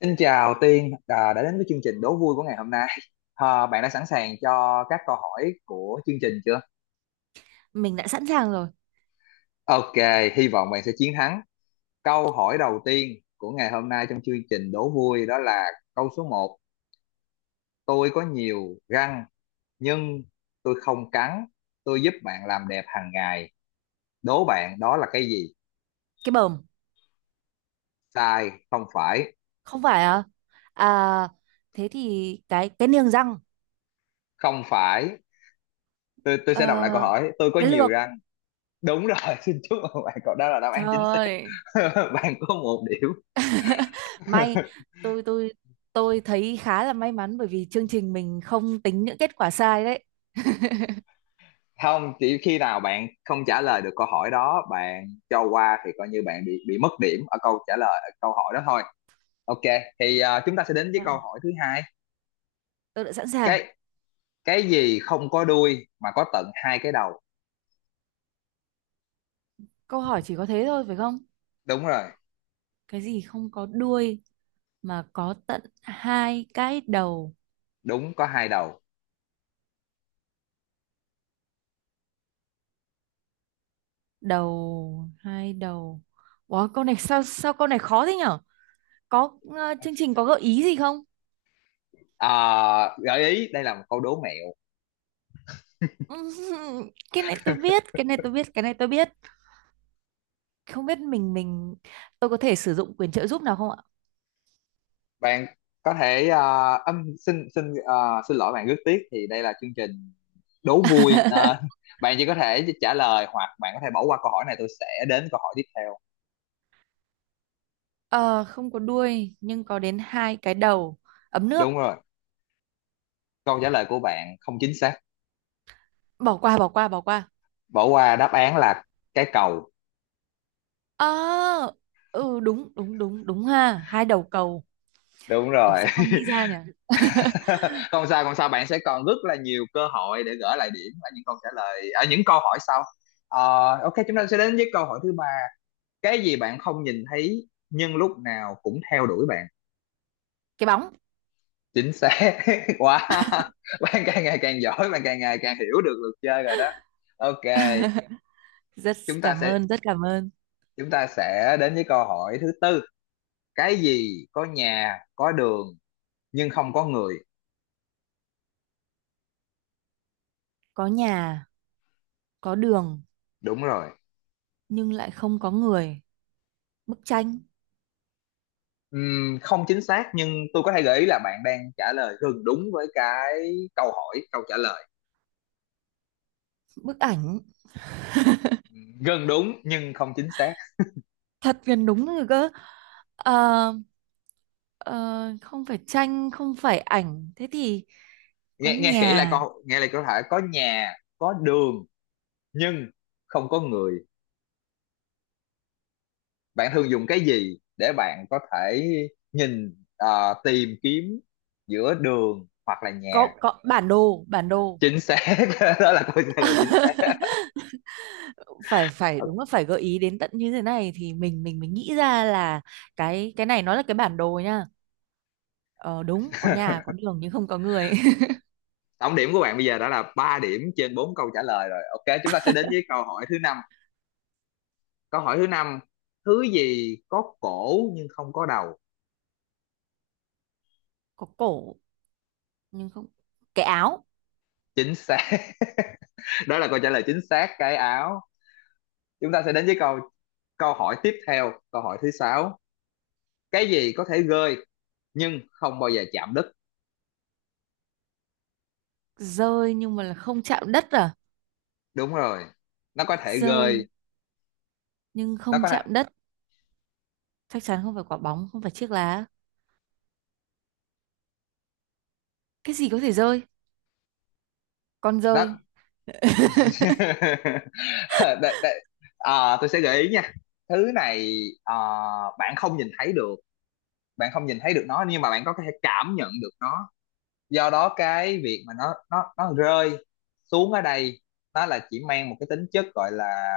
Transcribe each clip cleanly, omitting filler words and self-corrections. Xin chào Tiên, đã đến với chương trình đố vui của ngày hôm nay. À, bạn đã sẵn sàng cho các câu hỏi của chương trình chưa? Mình đã sẵn sàng rồi. Ok, hy vọng bạn sẽ chiến thắng. Câu hỏi đầu tiên của ngày hôm nay trong chương trình đố vui đó là câu số một. Tôi có nhiều răng nhưng tôi không cắn. Tôi giúp bạn làm đẹp hàng ngày. Đố bạn đó là cái gì? Cái bờm. Sai, không phải. Không phải à? À, thế thì cái niềng răng. Không phải. Tôi ờ, sẽ đọc lại câu hỏi. Tôi có cái nhiều lược. răng. Đúng rồi, xin chúc mừng bạn. Cậu đó là đáp Trời án chính xác. ơi. Bạn có 1 điểm. May. Tôi tôi tôi thấy khá là may mắn bởi vì chương trình mình không tính những kết quả sai đấy. Không, chỉ khi nào bạn không trả lời được câu hỏi đó, bạn cho qua thì coi như bạn bị mất điểm ở câu trả lời, ở câu hỏi đó thôi. Ok, thì chúng ta sẽ đến với câu Dạ, hỏi thứ hai. tôi đã sẵn sàng. Cái cái gì không có đuôi mà có tận hai cái đầu? Câu hỏi chỉ có thế thôi phải không? Đúng rồi. Cái gì không có đuôi mà có tận hai cái đầu? Đúng, có hai đầu. Đầu, hai đầu. Wow, câu này sao sao câu này khó thế nhở. Có chương trình có gợi ý gì không? Ờ, Gợi ý đây là một câu đố mẹo. Ừm, cái này tôi biết, cái này tôi biết, cái này tôi biết. Không biết mình. Tôi có thể sử dụng quyền trợ giúp nào không ạ? Bạn có thể ờ, âm xin xin, xin lỗi bạn. Rất tiếc thì đây là chương trình đố vui nên bạn chỉ có thể trả lời hoặc bạn có thể bỏ qua câu hỏi này. Tôi sẽ đến câu hỏi tiếp theo. Ờ, Không có đuôi nhưng có đến hai cái đầu. Ấm nước. Đúng rồi, câu trả lời của bạn không chính xác. Bỏ qua, bỏ qua, bỏ qua. Bỏ qua. Đáp án là cái cầu. Ờ, ừ, đúng đúng đúng đúng, ha, hai đầu cầu. Đúng rồi. Sao không nghĩ ra nhỉ. Không sao, không sao, bạn sẽ còn rất là nhiều cơ hội để gỡ lại điểm ở những câu trả lời, ở những câu hỏi sau. Ok, chúng ta sẽ đến với câu hỏi thứ ba. Cái gì bạn không nhìn thấy nhưng lúc nào cũng theo đuổi bạn? Cái bóng. Chính xác quá. Bạn càng ngày càng giỏi, bạn càng ngày càng hiểu được luật chơi rồi đó. Ok, Rất chúng ta cảm sẽ ơn, rất cảm ơn. chúng ta sẽ đến với câu hỏi thứ tư. Cái gì có nhà, có đường nhưng không có người? Có nhà, có đường Đúng rồi. nhưng lại không có người. Bức tranh. Không chính xác, nhưng tôi có thể gợi ý là bạn đang trả lời gần đúng với cái câu hỏi, câu trả lời. Bức ảnh. Gần đúng nhưng không chính xác. Thật gần đúng rồi cơ. Ờ, ờ, Không phải tranh, không phải ảnh, thế thì có Nghe nghe kỹ lại nhà. Nghe lại câu hỏi. Có nhà, có đường nhưng không có người. Bạn thường dùng cái gì để bạn có thể nhìn, tìm kiếm giữa đường hoặc là nhà? Có bản đồ, bản đồ. Chính xác. Đó là câu trả lời chính xác. Phải phải, Ờ, đúng là phải gợi ý đến tận như thế này thì mình nghĩ ra là cái này nó là cái bản đồ nha. Ờ, Đúng, có nhà có đường nhưng không có người. Tổng điểm của bạn bây giờ đã là 3 điểm trên 4 câu trả lời rồi. Ok, chúng ta sẽ đến với câu hỏi thứ năm. Câu hỏi thứ năm, thứ gì có cổ nhưng không có đầu? Có cổ nhưng không. Cái áo. Chính xác. Đó là câu trả lời chính xác, cái áo. Chúng ta sẽ đến với câu câu hỏi tiếp theo, câu hỏi thứ sáu. Cái gì có thể gơi nhưng không bao giờ chạm đất? Rơi nhưng mà là không chạm đất à? Đúng rồi. Nó có thể Rơi gơi, nhưng nó không có thể, chạm đất. Chắc chắn không phải quả bóng, không phải chiếc lá. Cái gì có thể rơi? Con nó. dơi. Đ- đ- À, tôi sẽ gợi ý nha. Thứ này à, bạn không nhìn thấy được, bạn không nhìn thấy được nó nhưng mà bạn có thể cảm nhận được nó. Do đó cái việc mà nó rơi xuống ở đây, nó là chỉ mang một cái tính chất gọi là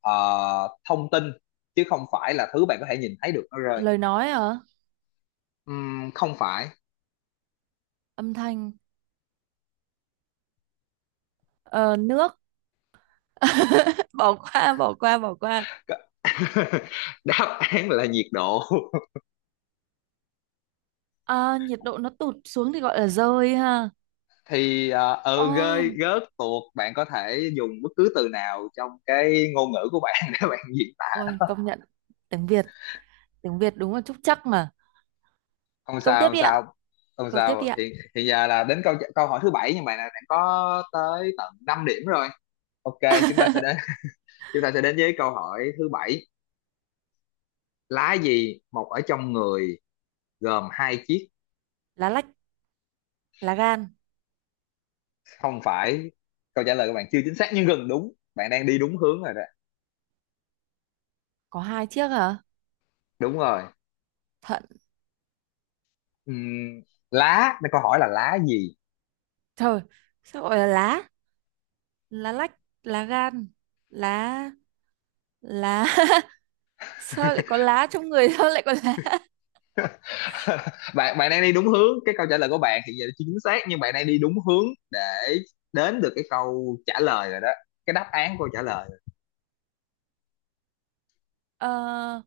ờ, thông tin, chứ không phải là thứ bạn có thể nhìn thấy được nó rơi. Lời nói hả? Không phải. Âm thanh. Ờ, Nước. Bỏ qua, bỏ qua, bỏ qua. Đáp án là nhiệt độ. À, nhiệt độ nó tụt xuống thì gọi là dơi ha. Thì Ồ, ừ, rơi rớt tuột, bạn có thể dùng bất cứ từ nào trong cái ngôn ngữ của bạn để bạn diễn tả. ôi, công nhận tiếng Việt, tiếng Việt đúng là trúc trắc mà. Không Câu sao, tiếp không đi ạ. sao, không Câu tiếp đi sao. ạ. Hiện hiện giờ là đến câu câu hỏi thứ bảy, nhưng mà là bạn đã có tới tận 5 điểm rồi. Ok, chúng ta sẽ đến chúng ta sẽ đến với câu hỏi thứ bảy. Lá gì mọc ở trong người, gồm hai chiếc? Lá lách, lá gan. Không phải, câu trả lời của bạn chưa chính xác nhưng gần đúng, bạn đang đi đúng hướng rồi đó. Có hai chiếc hả? Đúng rồi. Thận. Ừm, lá, câu hỏi là lá gì. Trời, sao gọi là lá? Lá lách, lá gan, lá, lá. Sao lại có lá trong người, sao lại có lá? bạn bạn đang đi đúng hướng, cái câu trả lời của bạn hiện giờ chưa chính xác nhưng bạn đang đi đúng hướng để đến được cái câu trả lời rồi đó, cái đáp án câu trả lời rồi. Ờ,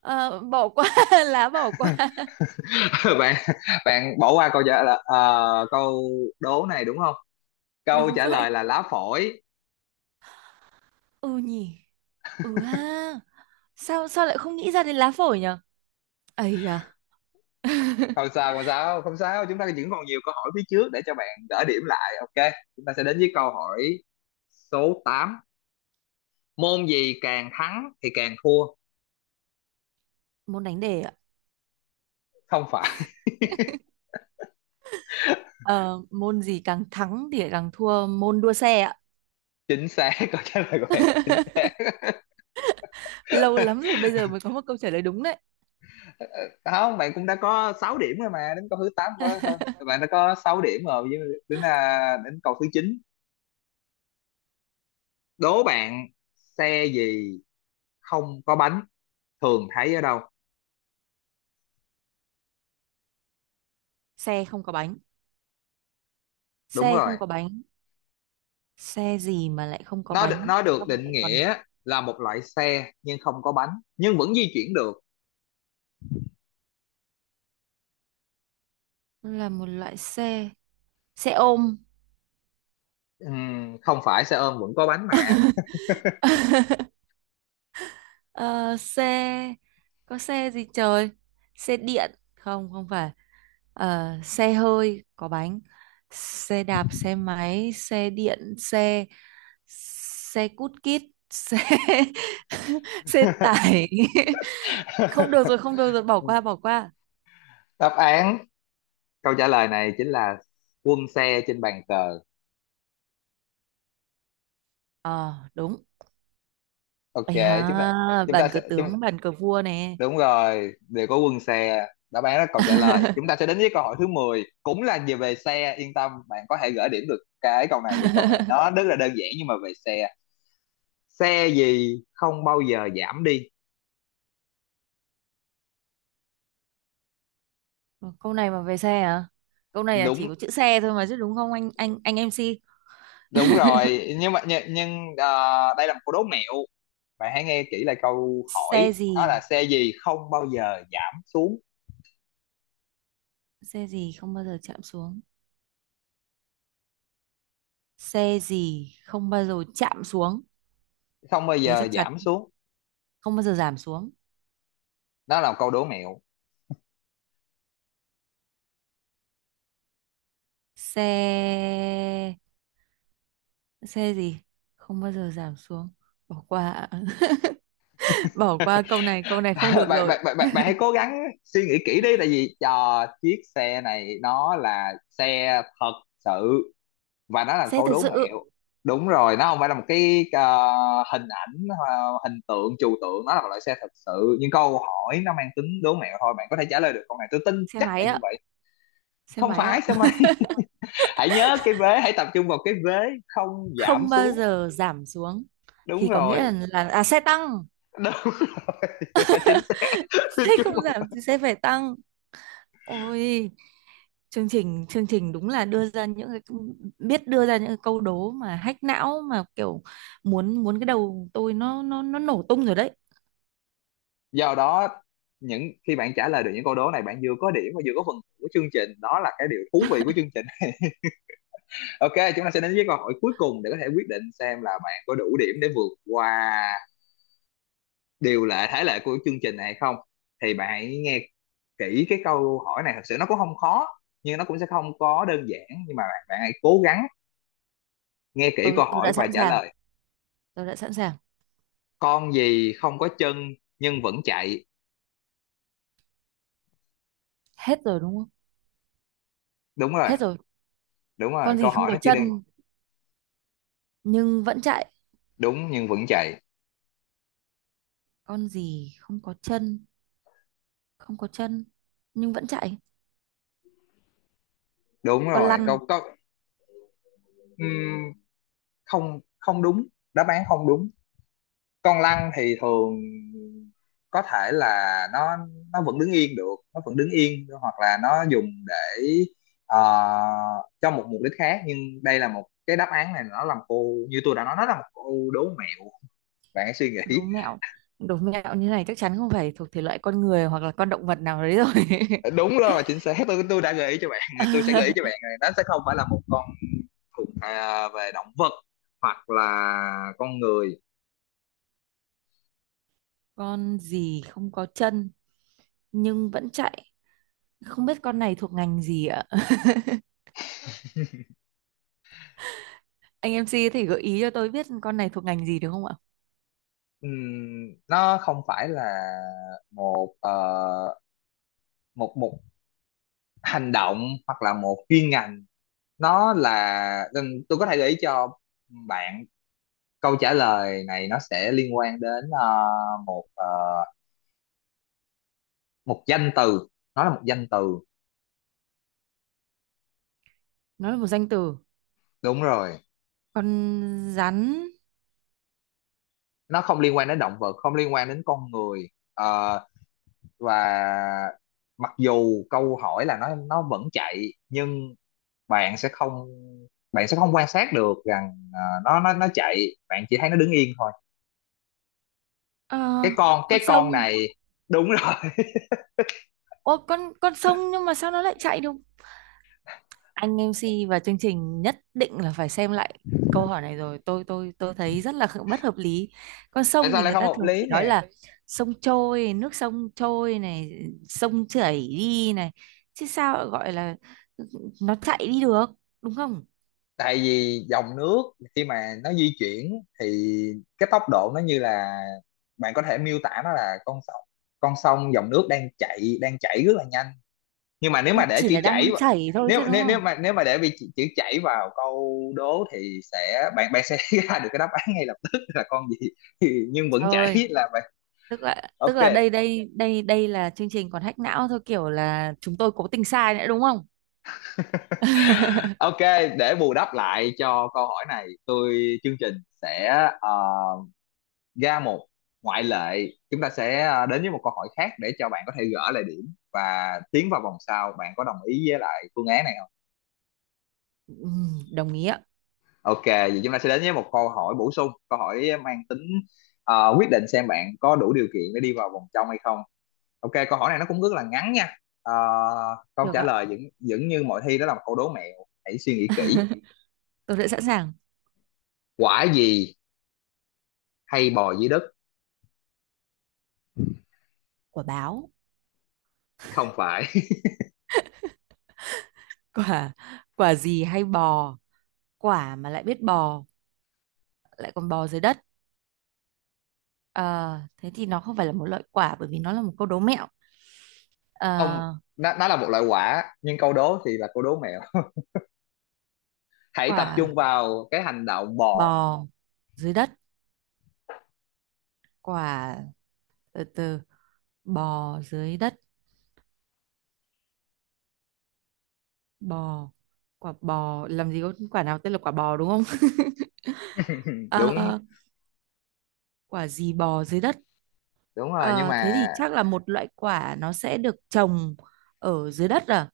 Bỏ qua. Lá, bỏ qua. bạn bạn bỏ qua câu trả lời, câu đố này đúng không? Câu Đúng trả vậy. lời là lá phổi. Ừ nhỉ. Ừ ha. Sao sao lại không nghĩ ra đến lá phổi nhở? Ấy à. Không sao, không sao, không sao. Chúng ta vẫn còn nhiều câu hỏi phía trước để cho bạn gỡ điểm lại. Ok, chúng ta sẽ đến với câu hỏi số tám. Môn gì càng thắng thì càng thua? Môn đánh đề ạ. Không phải. Ờ, Môn gì càng thắng thì lại càng thua, môn đua xe ạ. Chính xác, câu trả lời của bạn chính xác. Lâu lắm rồi bây giờ mới có một câu trả lời đúng đấy. Không, bạn cũng đã có 6 điểm rồi mà đến câu thứ 8 có hơn. Bạn đã có 6 điểm rồi, với đến câu thứ chín. Đố bạn, xe gì không có bánh, thường thấy ở đâu? Xe không có bánh. Đúng Xe rồi. không có bánh. Xe gì mà lại không có nó đ- bánh? nó được Xong rồi định lại còn nghĩa là một loại xe nhưng không có bánh, nhưng vẫn di chuyển được. là một loại xe. Xe ôm. Không phải, xe ôm vẫn có bánh mà. Ờ, Xe, có xe gì trời? Xe điện. Không, không phải. Ờ, xe hơi có bánh, xe đạp, xe máy, xe điện, xe, xe cút kít, xe. Xe tải. Không được rồi, không được rồi, bỏ qua, bỏ qua. Đáp án câu trả lời này chính là quân xe trên bàn cờ. Ờ, đúng. Ok, Ây chúng ta ha, chúng ta bàn cờ tướng, bàn cờ vua nè. đúng rồi, đều có quân xe, đáp án là câu trả lời. Chúng ta sẽ đến với câu hỏi thứ mười, cũng là về về xe. Yên tâm, bạn có thể gỡ điểm được cái câu này vì câu này nó rất là đơn giản, nhưng mà về xe. Xe gì không bao giờ giảm đi? Câu này mà về xe à? Câu này là đúng chỉ có chữ xe thôi mà chứ đúng không anh MC? đúng rồi, nhưng mà đây là một câu đố mẹo. Bạn hãy nghe kỹ lại câu Xe hỏi, đó là gì? xe gì không bao giờ giảm xuống? Xe gì không bao giờ chạm xuống? Xe gì không bao giờ chạm xuống? Không bao Thế giờ chắc chắn giảm xuống. không bao giờ giảm xuống. Đó là một câu đố mẹo. Xe, xe gì không bao giờ giảm xuống? Bỏ qua ạ. Bỏ qua câu này, câu này không bạn được bạn rồi. bạn bạn bạn hãy cố gắng suy nghĩ kỹ đi, tại vì cho chiếc xe này nó là xe thật sự, và nó là Xe câu thật đố sự. mẹo. Đúng rồi, nó không phải là một cái hình ảnh, hình tượng trừu tượng. Nó là một loại xe thật sự nhưng câu hỏi nó mang tính đố mẹo thôi. Bạn có thể trả lời được câu này, tôi tin Xe chắc là máy như ạ. vậy. Xe Không máy phải ạ. sao mai. Hãy nhớ cái vế, hãy tập trung vào cái vế không giảm Không bao xuống. giờ giảm xuống, Đúng thì có nghĩa rồi. là, à, xe tăng. Đúng. Chính xác, xin Xe chúc không mừng. giảm thì xe phải tăng. Ôi, chương trình, chương trình đúng là đưa ra những cái biết đưa ra những cái câu đố mà hack não mà kiểu muốn muốn cái đầu tôi nó nổ tung rồi đấy. Do đó, những khi bạn trả lời được những câu đố này, bạn vừa có điểm và vừa có phần của chương trình, đó là cái điều thú vị của chương trình. Ok, chúng ta sẽ đến với câu hỏi cuối cùng để có thể quyết định xem là bạn có đủ điểm để vượt qua điều lệ, thể lệ của chương trình này hay không. Thì bạn hãy nghe kỹ cái câu hỏi này, thật sự nó cũng không khó nhưng nó cũng sẽ không có đơn giản, nhưng mà bạn hãy cố gắng nghe kỹ tôi câu tôi hỏi đã và sẵn trả sàng. lời. Tôi đã sẵn sàng. Con gì không có chân nhưng vẫn chạy? Hết rồi đúng không? Đúng rồi. Hết rồi. Đúng rồi, Con câu gì không hỏi có nó chỉ đơn. chân nhưng vẫn chạy? Đúng, nhưng vẫn chạy. Con gì không có chân, không có chân nhưng vẫn chạy? Đúng Con rồi, lăn. câu câu. Ừm, không không đúng, đáp án không đúng. Con lăn thì thường có thể là nó vẫn đứng yên được, nó vẫn đứng yên, hoặc là nó dùng để ờ, cho một mục đích khác. Nhưng đây là một cái đáp án, này nó làm cô như tôi đã nói, nó là một cô đố mẹo. Bạn hãy suy Con nghĩ. đố mẹo. Đố mẹo như này chắc chắn không phải thuộc thể loại con người hoặc là con động vật nào đấy rồi. Đúng rồi, chính xác. Tôi đã gợi ý cho bạn. Tôi sẽ gợi ý cho bạn này, nó sẽ không phải là một con về động vật hoặc là con người. Con gì không có chân nhưng vẫn chạy? Không biết con này thuộc ngành gì ạ? Anh em MC có thể gợi ý cho tôi biết con này thuộc ngành gì được không ạ? Nó không phải là một một một hành động hoặc là một chuyên ngành. Nó là tôi có thể gợi ý cho bạn câu trả lời này, nó sẽ liên quan đến một ờ, một danh từ, nó là một danh từ. Nó là một danh từ. Đúng rồi, Con rắn. nó không liên quan đến động vật, không liên quan đến con người. Ờ, và mặc dù câu hỏi là nó vẫn chạy nhưng bạn sẽ không bạn sẽ không quan sát được rằng nó chạy, bạn chỉ thấy nó đứng yên thôi, cái ờ, con cái con sông. con này. Đúng rồi. Ô, con sông nhưng mà sao nó lại chạy được? Anh em MC và chương trình nhất định là phải xem lại câu hỏi này rồi. Tôi thấy rất là bất hợp lý. Con Tại sông sao thì lại người không ta hợp thường lý chỉ nói nè? là sông trôi, nước sông trôi này, sông chảy đi này, chứ sao lại gọi là nó chạy đi được, đúng không? Tại vì dòng nước khi mà nó di chuyển thì cái tốc độ nó như là bạn có thể miêu tả nó là con sông, con sông dòng nước đang chạy đang chảy rất là nhanh. Nhưng mà nếu mà để Chỉ chữ là chảy đang vào- chảy thôi nếu chứ đúng nếu không? Nếu mà để bị chữ chảy vào câu đố thì sẽ bạn bạn sẽ ra được cái đáp án ngay lập tức là con gì. Nhưng vẫn Trời, chảy là bạn. tức là, tức Ok, là đây đây đây đây là chương trình còn hack não thôi, kiểu là chúng tôi cố tình sai nữa đúng không? ok, để bù đắp lại cho câu hỏi này, chương trình sẽ ờ, ra một ngoại lệ. Chúng ta sẽ đến với một câu hỏi khác để cho bạn có thể gỡ lại điểm và tiến vào vòng sau, bạn có đồng ý với lại phương án này không? Ừ, đồng ý ạ. Ok, vậy chúng ta sẽ đến với một câu hỏi bổ sung, câu hỏi mang tính quyết định xem bạn có đủ điều kiện để đi vào vòng trong hay không. Ok, câu hỏi này nó cũng rất là ngắn nha. Ờ, Câu Được trả ạ, lời vẫn vẫn như mọi thi, đó là một câu đố mẹo. Hãy suy nghĩ kỹ. tôi đã sẵn sàng. Quả gì hay bò dưới đất? Quả báo. Không phải. Quả, quả gì hay bò? Quả mà lại biết bò, lại còn bò dưới đất. Ờ, thế thì nó không phải là một loại quả bởi vì nó là một câu đố mẹo. Không, Ờ, nó là một loại quả, nhưng câu đố thì là câu đố mẹo. Hãy tập trung Quả, vào cái hành động bò. bò dưới đất, quả, từ từ, bò dưới đất, bò, quả bò, làm gì có quả nào tên là quả bò đúng không? Đúng, Ờ, quả gì bò dưới đất? đúng rồi, nhưng Ờ, mà thế thì chắc là một loại quả nó sẽ được trồng ở dưới đất à?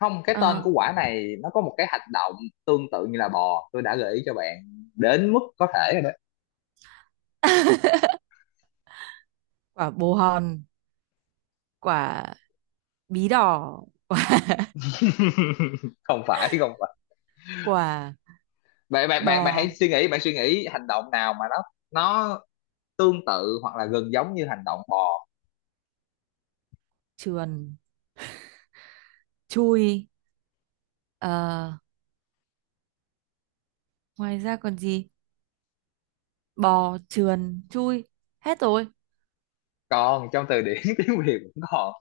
không, cái tên Ờ. của quả này nó có một cái hành động tương tự như là bò. Tôi đã gợi ý cho bạn đến mức có thể rồi đó. Quả bồ hòn, quả bí đỏ, Không phải, không phải. quả, Bạn bạn bạn bạn hãy bò, suy nghĩ, bạn suy nghĩ hành động nào mà nó tương tự hoặc là gần giống như hành động bò. trườn, chui. Ờ, ngoài ra còn gì? Bò, trườn, chui, hết rồi. Còn trong từ điển tiếng Việt vẫn còn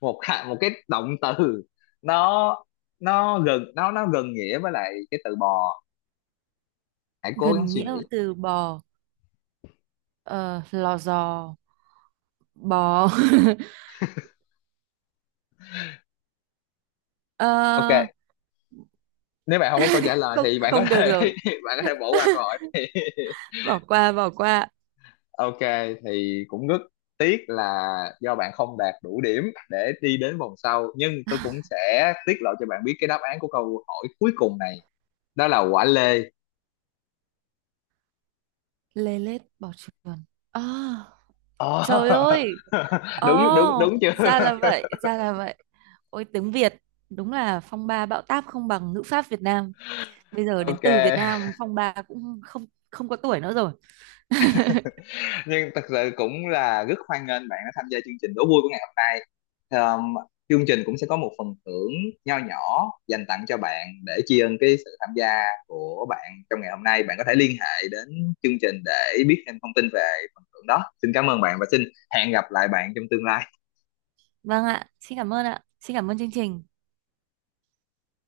một hạ- một cái động từ, nó nó gần nghĩa với lại cái từ bò. Hãy cố gắng Gần suy nghĩa với nghĩ. từ bò. Ờ, lò giò, bò. Ok, Ờ, nếu bạn không có câu trả lời không, thì bạn có không được thể rồi, bạn có thể bỏ qua câu hỏi này. bỏ qua, bỏ qua. Ok, thì cũng rất tiếc là do bạn không đạt đủ điểm để đi đến vòng sau, nhưng tôi cũng sẽ tiết lộ cho bạn biết cái đáp án của câu hỏi cuối cùng này, đó là quả lê. Lê lết, bò, trườn. À, Ờ. trời ơi. Đúng, đúng, Oh, đúng chưa? ra là vậy, ra là vậy. Ôi, tiếng Việt đúng là phong ba bão táp không bằng ngữ pháp Việt Nam. Bây giờ đến Ok. từ Việt Nam. Ok. Phong ba cũng không, không có tuổi nữa rồi. Nhưng thật sự cũng là rất hoan nghênh bạn đã tham gia chương trình đố vui của ngày hôm nay. um, Chương trình cũng sẽ có một phần thưởng nho nhỏ dành tặng cho bạn để tri ân cái sự tham gia của bạn trong ngày hôm nay. Bạn có thể liên hệ đến chương trình để biết thêm thông tin về phần thưởng đó. Xin cảm ơn bạn và xin hẹn gặp lại bạn trong tương lai. Vâng ạ, xin cảm ơn ạ, xin cảm ơn chương trình.